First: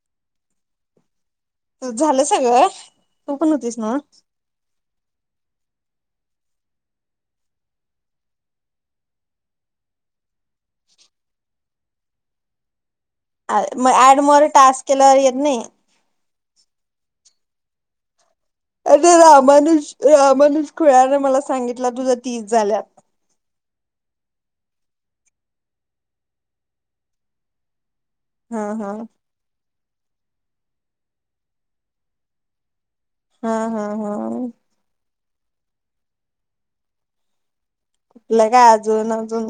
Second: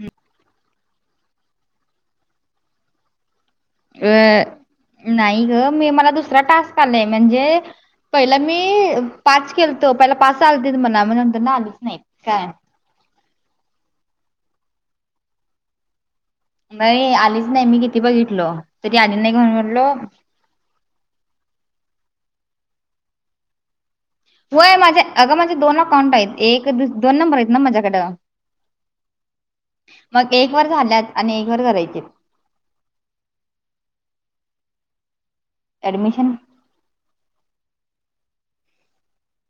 हम्म हा झालं सगळं तू पण होतीस ना अ नाही ग मी मला दुसरा टास्क आलाय म्हणजे पहिला मी पाच केलतो पहिले पाच आलते मणा नंतर ना आलेच नाय काय अ मग ऍड मोर टास्क केल्यावर येत नाही. नाही आलीच नाही मी किती बघित अरे राव मनुज मनुज खुळ्याने मला सांगितलं तुझा तीस झाल्यात व्हय माझे अगं माझे दोन अकाउंट आहेत एक दोन नंबर आहेत ना माझ्याकड हा हा मग एक वर झाल्यात आणि एक वर करायचेत हा हा हा ऍडमिशन कुठलं काय अजून अजून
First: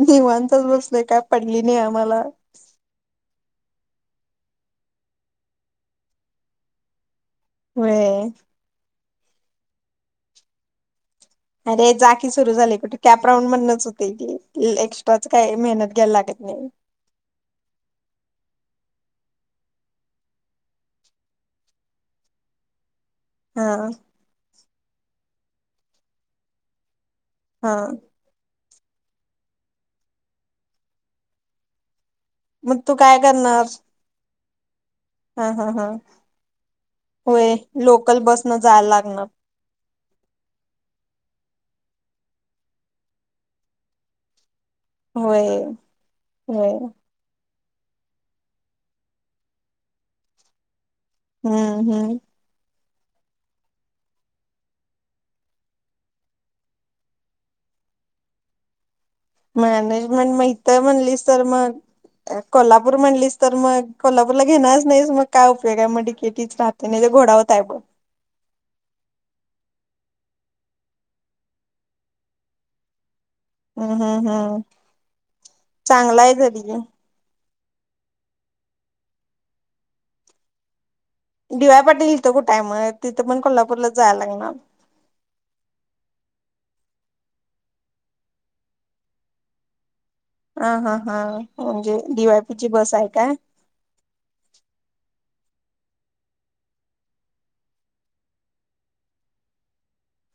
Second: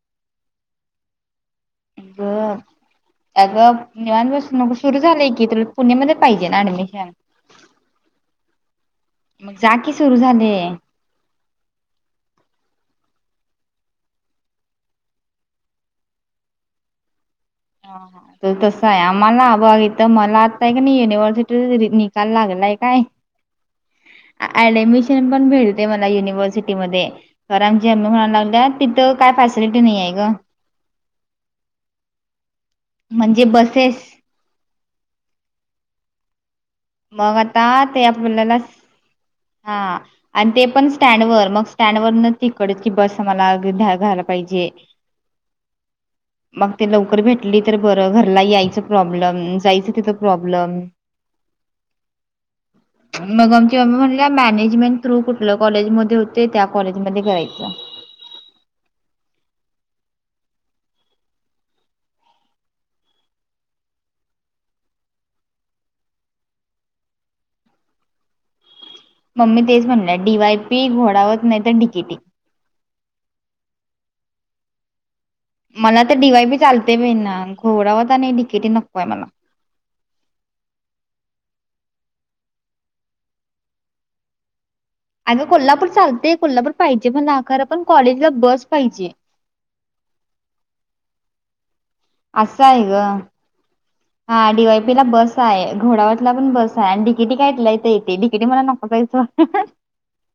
निवांतच बसलय काय पड ली नाय आम्हाला अग निवांत बसून सुरू झालंय की तुला पुणेमध्ये पाहिजे ना ऍडमिशन? होय. मग जा की सुरू झालय अरे जा की सुरू झाली कुठे कॅप राऊंड मदनाच होतय ते एक्स्ट्राच काय मेहनत घ्यायला लागत नाय. हा हा तर तसं आहे आम्हाला अग इथं मला आता की नाही युनिव्हर्सिटी चा निकाल लागलाय काय हा ऍडमिशन पण भेटते मला युनिव्हर्सिटीमध्ये हा लागल्यात तिथं काय फॅसिलिटी नाही आहे ग मग तू काय म्हणजे करणार बसेस हा हा हा मग होय आता ते लोकल आपल्याला बसन जायला लागणार. हा आणि ते पण स्टँडवर मग स्टँडवर न तिकडची की बस आम्हाला घायला पाहिजे. होय होय. हे तर बरं घरला यायचं प्रॉब्लम जायचं तिथं प्रॉब्लम. हम्म हम्म. मग आमची [unintelligible] बाबा म्हण मॅनेजमेंट थ्रू कुठल्या कॉलेज मध्ये होतेय त्या कॉलेज मध्ये करायच. मॅनेजमेंट म इथ तर म्हणलीस तर मग कोल्हापूर म्हणलीस तर मग कोल्हापूरला घेणारच नाहीस मग काय उपयोग आहे मग डिकिटीच राहते नाही ते घोडावत आहे बघ. मम्मी तेच म्हणटल्या डीवायपी घोडावत नाही तर डिकेटि. हम्म हम्म हम्. मला तर डीवाय बी चालतय बाई ना. घोडावत आणि डिकेटी नको आहे मला. डीवाय पाटील इथं कुठय म तिथं पण कोल्हापूरला जायं लागणार. आग कोल्हापूर चालतय कोल्हापूर पाहिजे पण खर पण कॉलेजला बस पाहिजे. हा हा हा म्हणजे असं डीवायपीची ग बस आहे काय? हा डीवायपी ला बस आहे. घोडावतला पण बस आहे. आणि डिकिटी काय इथल्या इथ यतय डिकेटी मला नको बाई सोड.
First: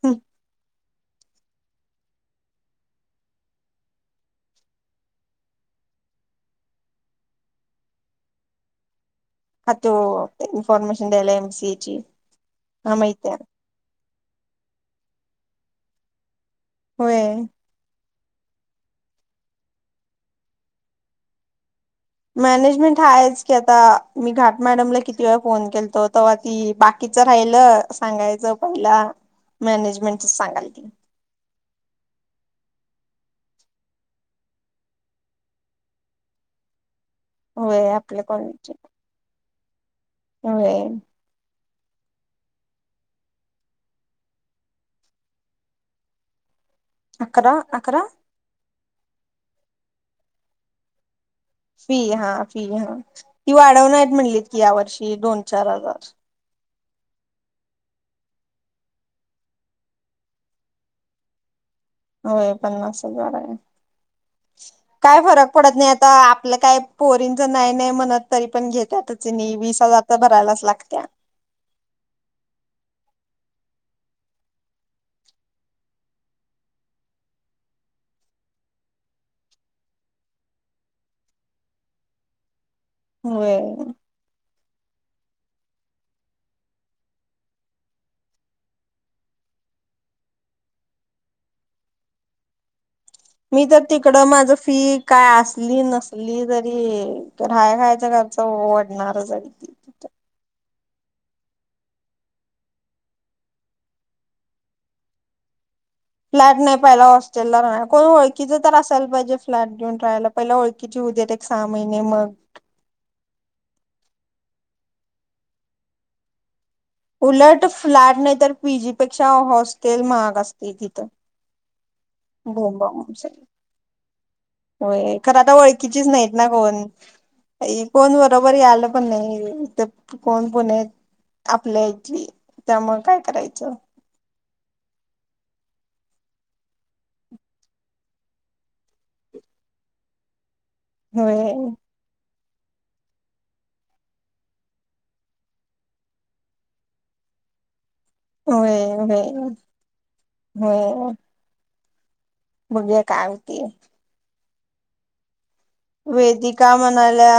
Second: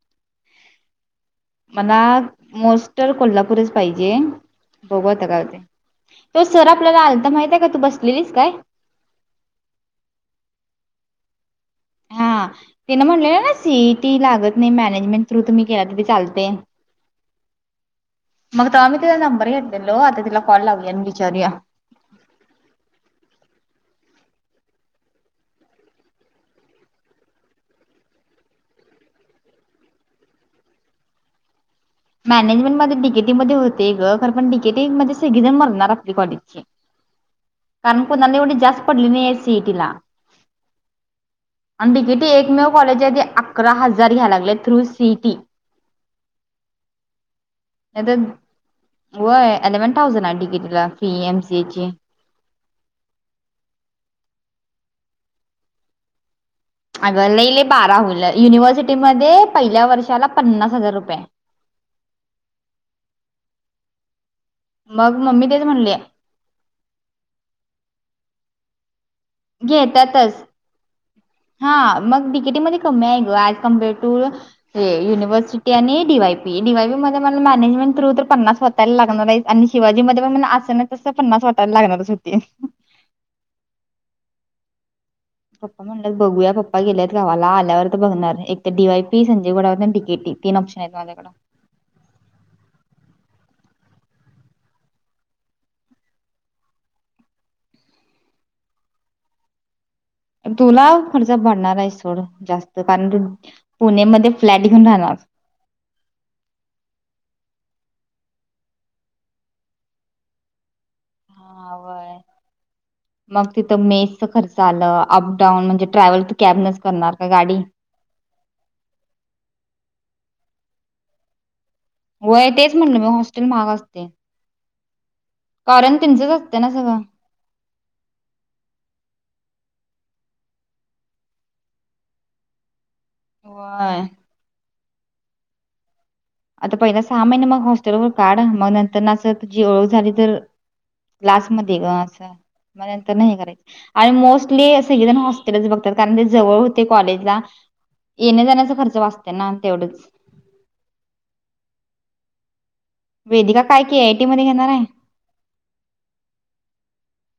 हम. मला मोस्टर कोल्हापूरच पाहिजे. बघू आता काय होतय तो सर आपल्याला आलता माहित आहे काय तू बसलेलीस काय? हा तो इनफॉर्मेशन द्यायला एम सी हा तेन म्हणलेलं ना सीई ती लागत नाही मॅनेजमेंट थ्रु तुम्ही गेला तरी चालतय. होय. मग तवा आम्ही तिचा नंबर घेतलेलो आता तिला कॉल लावूया आणि विचारूया. मॅनेजमेंट हायेच की आता मी घाट मॅडमला किती वेळा फोन केलतो तेव्हा ती बाकीच राहिल सांगायचं पहिला मॅनेजमेंटच सांगालती. मॅनेजमेंट मध्ये डीकेटी मध्ये होते ग खर पण डीकेटी मध्ये सगळीजण मरणार आपली कॉलेजची. होय आपल्या काणकुनन एवढी कॉलेजची जास्त पडल नाहीस तेटला [unintelligible] होय. आणि डिकीटी एकमेव कॉलेज आहे. अकरा हजार घ्या लागले थ्रू सिटी. अकरा -अकरा होय एलेवन थाउजंड हाय डिगीटीला फी एम फी हा फी हा ती वाढवणार आहेत म्हणलीत की या वर्षी. क दोन चार हजार अगं लहिले बारा होईल युनिव्हर्सिटीमध्ये पहिल्या वर्षाला पन्नास हजार रुपये. होय पन्नास हजार आहे. मग काय मम्मी फरक तेच पडत नाही म्हणले आता आपलं काय पोरींच नाय नाय म्हणत तरी पण घेत त्यात घेतातच हा मग डिकेटीमध्ये कमी आहे ग आठ कम बय टू हे युनिव्हर्सिटी आणि D Y P D Y P मध्ये मला मॅनेजमेंट थ्रू तर पन्नास वतायला लागणार आहेत आणि शिवाजी मध्ये पण म असे ना तस पन्नास वातायला लागणारच होते. होय. पप्पा म्हणलंत बघूया पप्पा गेलेत गावाला आल्यावर वर बघणार एक तर डी वाय पी आणि Sanjay Ghodawat D K T तीन ऑप्शन आहेत माझ्याकडं. मी तर तिकड माझ फी काय असली नसली तरी राया खायाचा खर्च वाढणारच आहे. तुला खर्च पडणार आहेस सोड जास्त कारण तू पुणे मध्ये फ्लॅट घेऊन राहणार. फ्लॅट नाही पहिला हॉस्टेलला राहणार कोण ओळखीच तर असायला पाहिजे फ्लॅट घेऊन राहायला पहिले ओळखीची होऊ देत एक सहा हां, महिने व्हय. मग मग तिथं मेसच खर्च आलं अपडाऊन म्हणजे ट्रॅव्हल तर कॅबनच करणार का गाडी? उलट फ्लॅट नाही तर पीजी पेक्षा हॉस्टेल महाग अस ई तिथं होय तेच म्हणलं मी बोंबाबोंब हॉस्टेल सगळी महाग असते व्हय खरं आता कारण ओळखीचीच त्यांचंच नाहीत ना असतं कोण सगळं कोण बरोबर यायला पण नाही. कोण पुणेत आपल्या इथली त्यामुळ काय करायचं होय आता पहिल्या सहा महिने मग हॉस्टेलवर काढ मग नंतर न असं तुझी ओळख झाली तर क्लास होय मध्ये ग असं म नंतर न हे करायचं आणि मोस्टली सगळेजण हॉस्टेलच बघतात कारण ते जवळ होते कॉलेजला येण्या जाण्याचा होय खर्च होय वाचते ना तेवढंच होय बघूया काय वेदिका होती काय के आय टी मध्ये कनय वेदिका म्हणाल्या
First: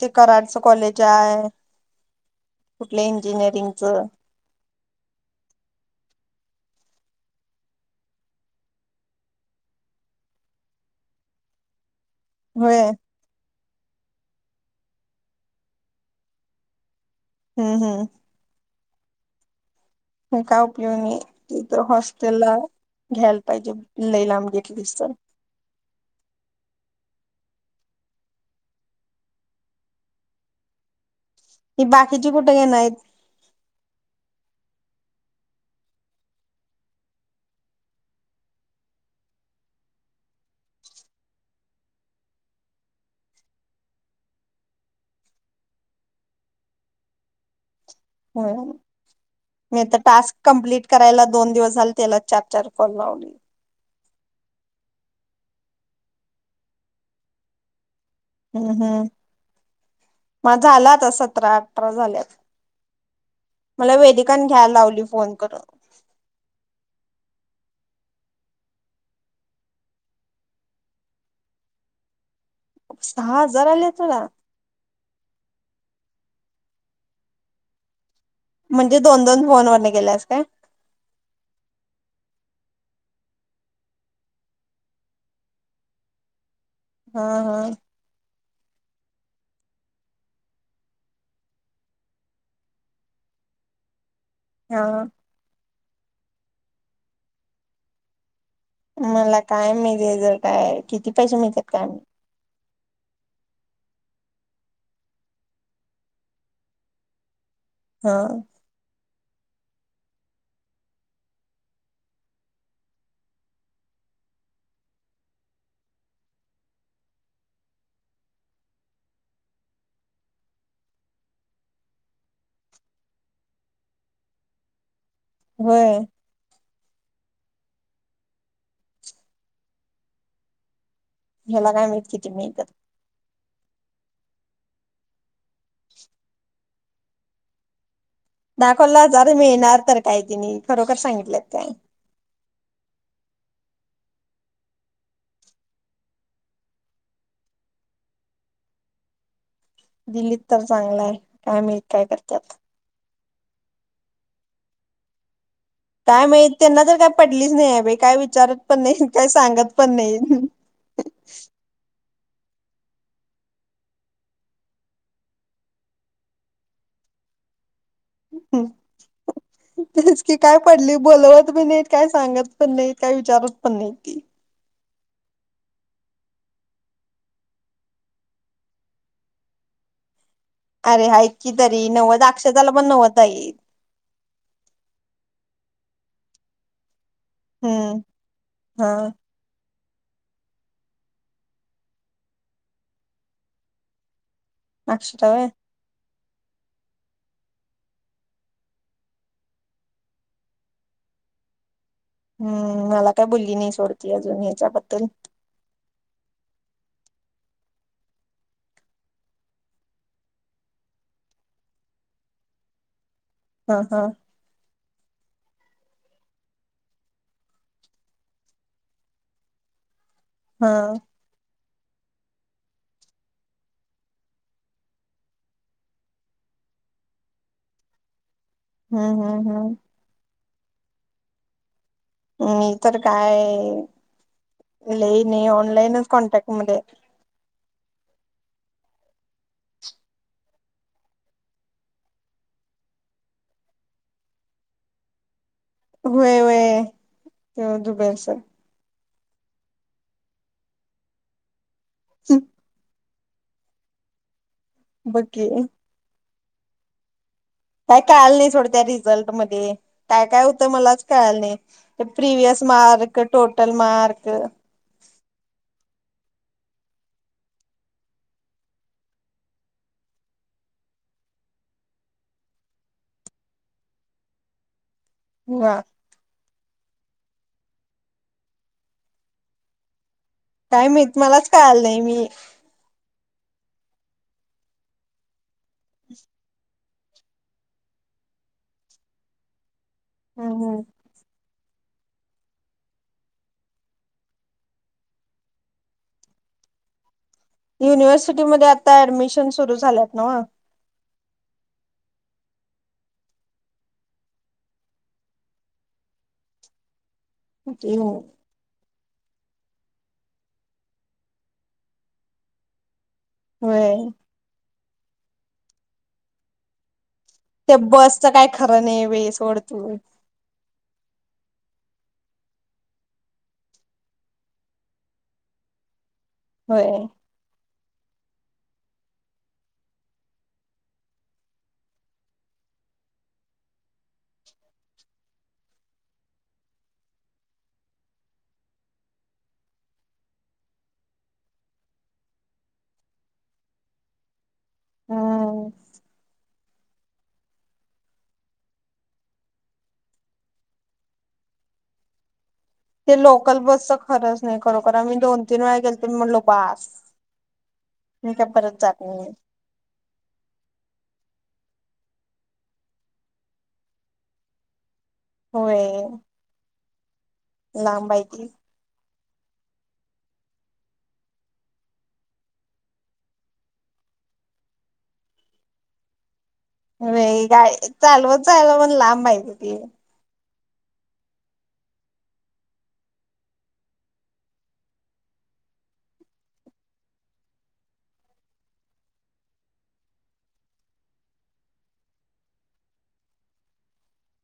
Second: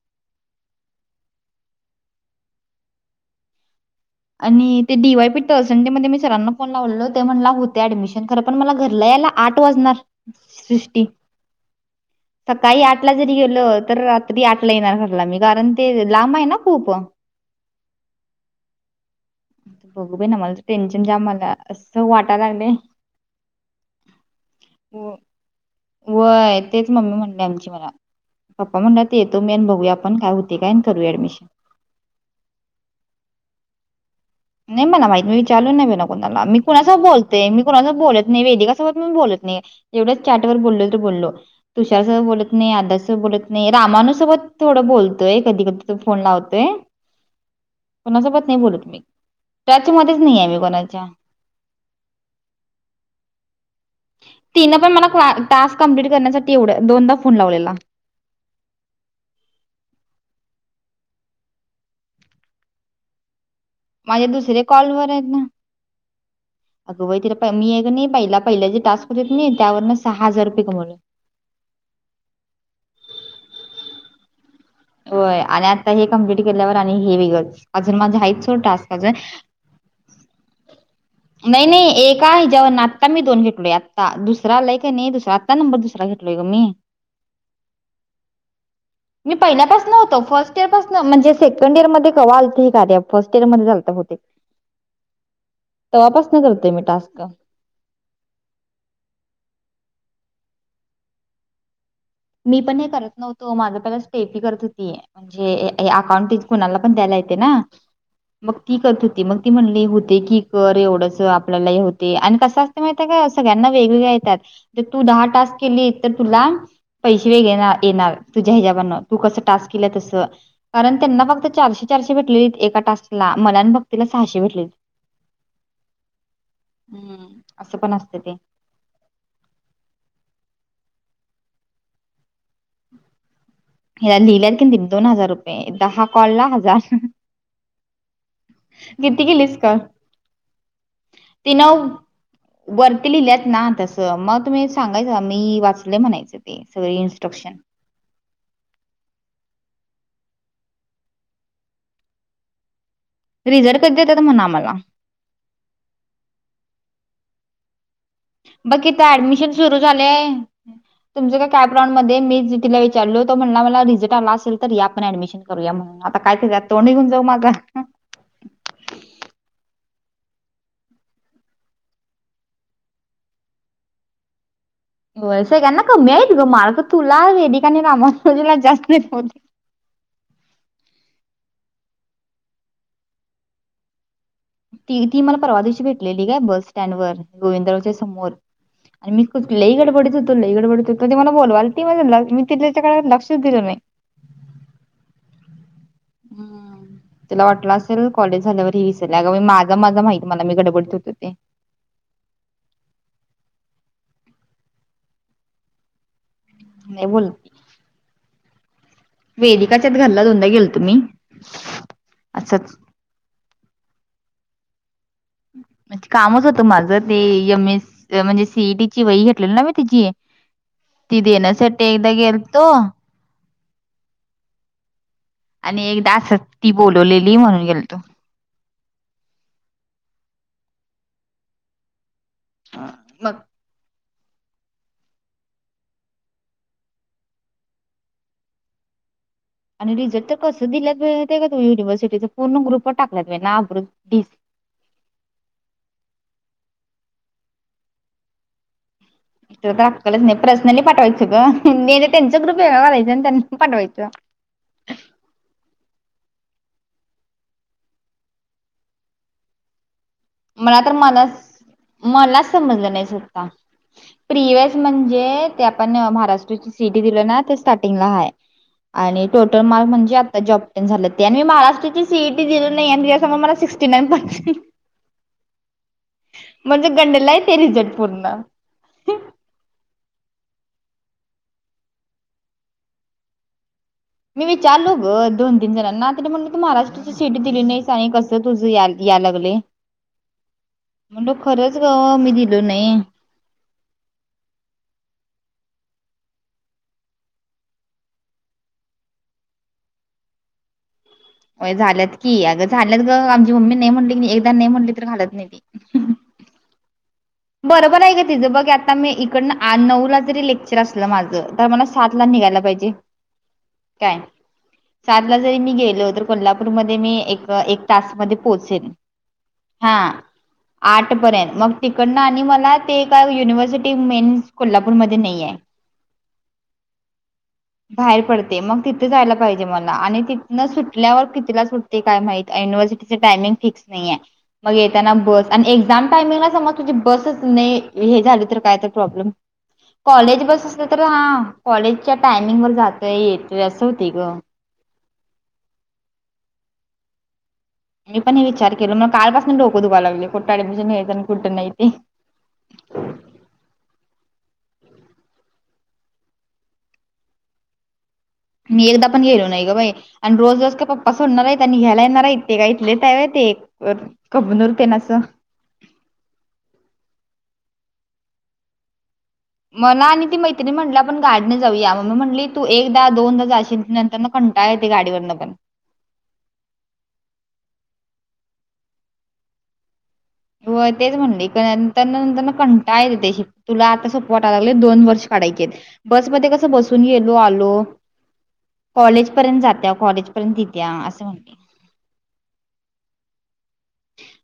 ते कराडच कॉलेज आहे कुठलं इंजिनिअरिंगच आणि ते डी वाय पी तळसंडे मध्ये मी सरांना फोन लावलेल ते म्हणला होतंय ऍडमिशन खर पण मला घरला यायला आठ वाजणार सृष्टी सकाळी होय आठ ला जरी गेलोत तर रात्री आठला येणार घरला मी कारण ते लांब आहे ना खूप हूं हूं बघू बाई ना पण मला काय उपयोग टेन्शन नाय जाम मला तिथं असं हॉस्टेल वाटायला ला लागलंय. घ्यायला पाहिजे लई लांब घेतलीस तर व्हय तेच मम्मी म्हणली आमची मला पप्पा म्हणल्यात येतो मी आणि बघू आपण काय होतय काय आणि करूया ऍडमिशन ही बाकीची कुठे घेणार आहेत. नाही मला माहित मी विचारलो नईबाई कोणाला मी कोणासोबत बोलते मी वेदिका सोबत पण बोलत नाह तेवढे चाट वर बोललो तर बोललो तुषार सोबत बोलत नाही आदर्श सोबत बोलत नाही रामानु सोबत थोड बोलतोय तो कधीकधी फोन लावतोय. कोणासोबत नाही बोलत मी मी टच आता मध्येच टास्क नाही आहे मी कंप्लिट कोणाच्या. करायला दोन दिवस झाले त्यालाच चार चार फॉल लावलीय. तिन पण मला टास्क कंप्लीट करण्यासाठी एवढं दोन तास फोन लावलेला हूं हूं माझं झाला आत्ता सतरा अठरा झाल्यात. मला माझे वेदिकान दुसरे घ्यायला कॉल लावली वर आहेत फोन ना करून अगं व्हय तिला मी एक मग कन्हैय पहिला पहिल्याचे टास्क हो तिथं त्यावर सहा हजार रुपये कमवले सहा हजार आले तुला होय आणि आता हे कंप्लीट केल्यावर आणि हे वेगळं अजून माझे हाईत सोड तास म्हणजे काच दोन दोन फोन वरन गेल्यास काय नाय नाय एका हेच त्यावरून आत्ता मी दोन घेतलोय आत्ता दुसरा आलाय का नाही आत्ता नंबर दुसरा घेतलोय मी हा हा पहिल्या पाासन होतं फर्स्ट इयर पासन म्हणजे सेकंड इयर मध्ये कवा आलत हे कार्य फर्स्ट इयर मध्ये झालतं बहुतेक हा तवा पासून करतोय मी टास्क. मला काय मिजे जर काय किती पैसे मिळतात काय माहित. मी पण हे करत नव्हतो माझं पहिला स्टेफी करत होती म्हणजे हे अकाउंट स्टिच कोणालाही पण द्यायला येते ना. हा [inaudible] [unintelligible] पैसे वेग येणार तुझ्या हिजाबानन तू कसं टास्क केलं तसं कारण त्यांना फक्त चारशे चारशे भेटलेली एका टास्कला मला न भक्तीला सहाशे भेटलेली. व्हय. हम्म असं पण असते ते. [inaudible] [inaudible] हिला लिहिल्यात की नाही दोन हजार रुपये दहा कॉलला हजार हं. दाखवला जार कॉल मिळणार तर काय तिनी खरोखर सांगितलं ते. तिनं वरती लिहिल्यात ना मग तुम्ही सांगायचं मी वाचले म्हणायचं ते सगळे इंट्रक्शन. दिलीत तर चांगलाय काय माहित काय करतात. रिझल्ट कध देत म्हणआम्हाला. [unintelligible] बघ पण किथ नाही काय ऍडमिशन सांगत सुरू पण नाही झालेय तुमचं का काय प्र [unintelligible] मी मी जेतिला विचारल तो म्हणला मला रिझल्ट आला असेल तर या आपण ऍडमिशन करूया म्हणून आता काय तोंड घेऊन जाऊ माग. हम्म तीच काय पडली बोलवत पण नाही काय सांगत पण नाही काय विचारत पण नाही की. [inaudible] अरे ऐक की तरी नव्वद अक्षदाला पण नवदा ईल. ती ती मला परवा दिवशी भेटलेली ग बस स्टँड वर. हम्म हा [unintelligible] मी होतोय लई गडबडीत होतो लई बोलवा आलती मला तिथल्याच काळात मी लक्षच दिलं नाय. [inaudible] हम्म तुला वाटला असेल कॉलेज झाल्यावर ही विसरली असेल अग माझ माझ मला माहित मी गडबडत होतो ते. हम्म मला काय बोलली नाही सोडती अजून हच्याबद्दल. नाही बोल. वेदिकाच्याच घरला दोनदा गेलतो मी असंच. हा. हा. कामच होतं माझं ते एम एस म्हणजे सीईटी ची वही घेतलेली ना मी तिची. हा [inaudible] एकदा गेल्तो. आणि एकदा असच ती बोलवलेली म्हणून गेलतो. ह हं हं. [unintelligible] मग लय नाही ऑनलाइनच कॉन्टॅक्ट मध्ये हाय. आणि रिजल्ट तर कसे दिल्यात बाई माहिती आहे का तूला युनिव्हर्सिटीचे पूर्ण ग्रुपवर टाकल्यात बाई नाव [unintelligible] व्हय व्हय [unintelligible] हिला काय अक्कलच नाय पर्सनली पाठवायचं ग. हिंदी नी त्यांच्या ग्रुप वेगळा हाय. ज्यानं त्यान पाठवकयचं. बघ की काय काल नाही थोडं त्या रिझल्ट मध्ये काय काय होतं मला तर मलाच मला कळालं नाही ते मलाच प्रिव्हियस समजलं नाही मार्क स्वता टोटल मार्क प्रिवस म्हणजे ते आपण महाराष्ट्र सी ई टी दिले ना ते स्टार्टिंगला हाय आणि टोटल मार्क म्हणजे आता जॉब तेन झालं आणि मी महाराष्ट्राची सीईटी दिलं नाही आणिसमोर मला सिक्टी नाईन पडल्या वा म्हणजे गंडला आहे ते रिझट पूर्ण. काय माहित? मलाच कळाल नाही मी मी विचारलू ग दोन [unintelligible] शीट दिली नाहीस आणि कसं तुझ या या लागलयं. हम हम खरंच ग मी दिलो नाही. युनिव्हर्सिटीमध्येध्ये आता ऍडमिशन सुरू झाल्यात नव्ह. हो झाल्यात की अगं झालंत ग आमची मम्मी नाही म्हणली की एकदा नाही म्हणली तर घालत नाही ती. बरोबर आहे ग तिझं बघ आता आता मी इकडनं आठ नऊ ला जरी लेक्चर असलं माझं तर मला सात ला निघायला पाहिजे. होय. सार ला जरी मी गेलो तर कोल्हापूरमध्येध्ये मी एक त्या एक बसच तासमध्ये काय खरं पोहोचेन नाही वेस ओडतू खरंय मग [unintelligible] कडन आणि मला ते ए युनिव्हर्सिटी मेन कोल्हापूरमध्ये नाहीये. होय. बाहेर पडते मग तिथे जायला पाहिजे मला आणि तिथनं सुटल्यावर कितीला सुटते काय माहित युनिव्हर्सिटीच टायमिंग फिक्स नाहीेये मग येताना बस आणि एक्झाम टायमिंगला समज बसच नाही हे झालं तर काय तर प्रॉब्लेम कॉलेज बस असलं तर हा कॉलेजच्या टायमिंग वर जातोय येतोय असं होतयं ग. हम् मी पण हे विचार केलो मग कालपासून डोकं दुखाय लागलयं कुठं ऍडमिशन घ्यायचं आणि कुठं नाही ते. ते लोकल बसच खरंच नाही खरोखर आम्ही दोन तीन वेळा गेलतो आणि म्हणलो बास मी काय परत मी जात एकदा पण गेलो नाही ग बाई आणि रोज रोज का पप्पा सोडणार आहेत. त्यांनी घ्यायला येणार इते का इथले हाय व्हय ते [unintelligible] होय. लांब हायिती मला आणि ती मैत्रीणी म्हणली आपण गाडीने जाऊया मम्मी म्हटली तू एकदा दोनदा जाशील नंतर कंटाळ येते गाडीवरन पण व्हय गाय चालव चालव पण लांब हाय ग ती व्हय तेच म्हणले नंतर नंतर कंटाळा येतयं तुला आता सोप्प वाटाय लागलयं दोन वर्ष काढायचे आहेत. बस मध्ये कसं बसून गेलो आलो कॉलेज पर्यंत जात्या कॉलेजपर्यंत ठीक हाय असं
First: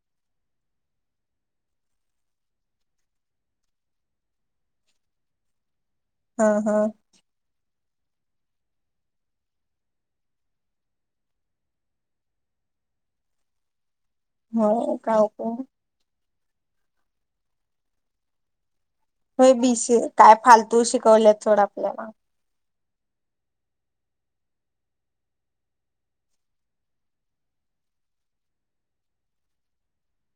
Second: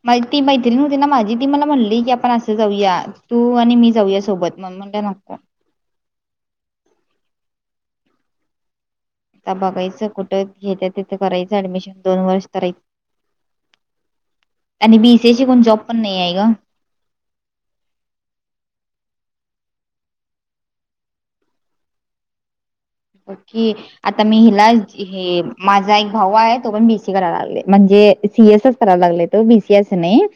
मा ती मैत्रिण होती माझी ती मला म्हणली की आपण असं जाऊया तू आणि मी जाऊया सोबत मग म्हण नको हम हम् तता बघायचं कुठं घेत्या तिथं करायचं ऍडमिशन दोन वर्ष करायचं होय आणि काय बीसी उपयोग कोण जॉब पण नाही आहे का हो बी सी काय फालतू शिकवलेत थोडं आपल्याला ओ आता मी हिला हे माझा एक भाऊ आहे तो पण बीसी करायला लागले म्हणजे सीसच करायला लागले तो बीसीएस नाही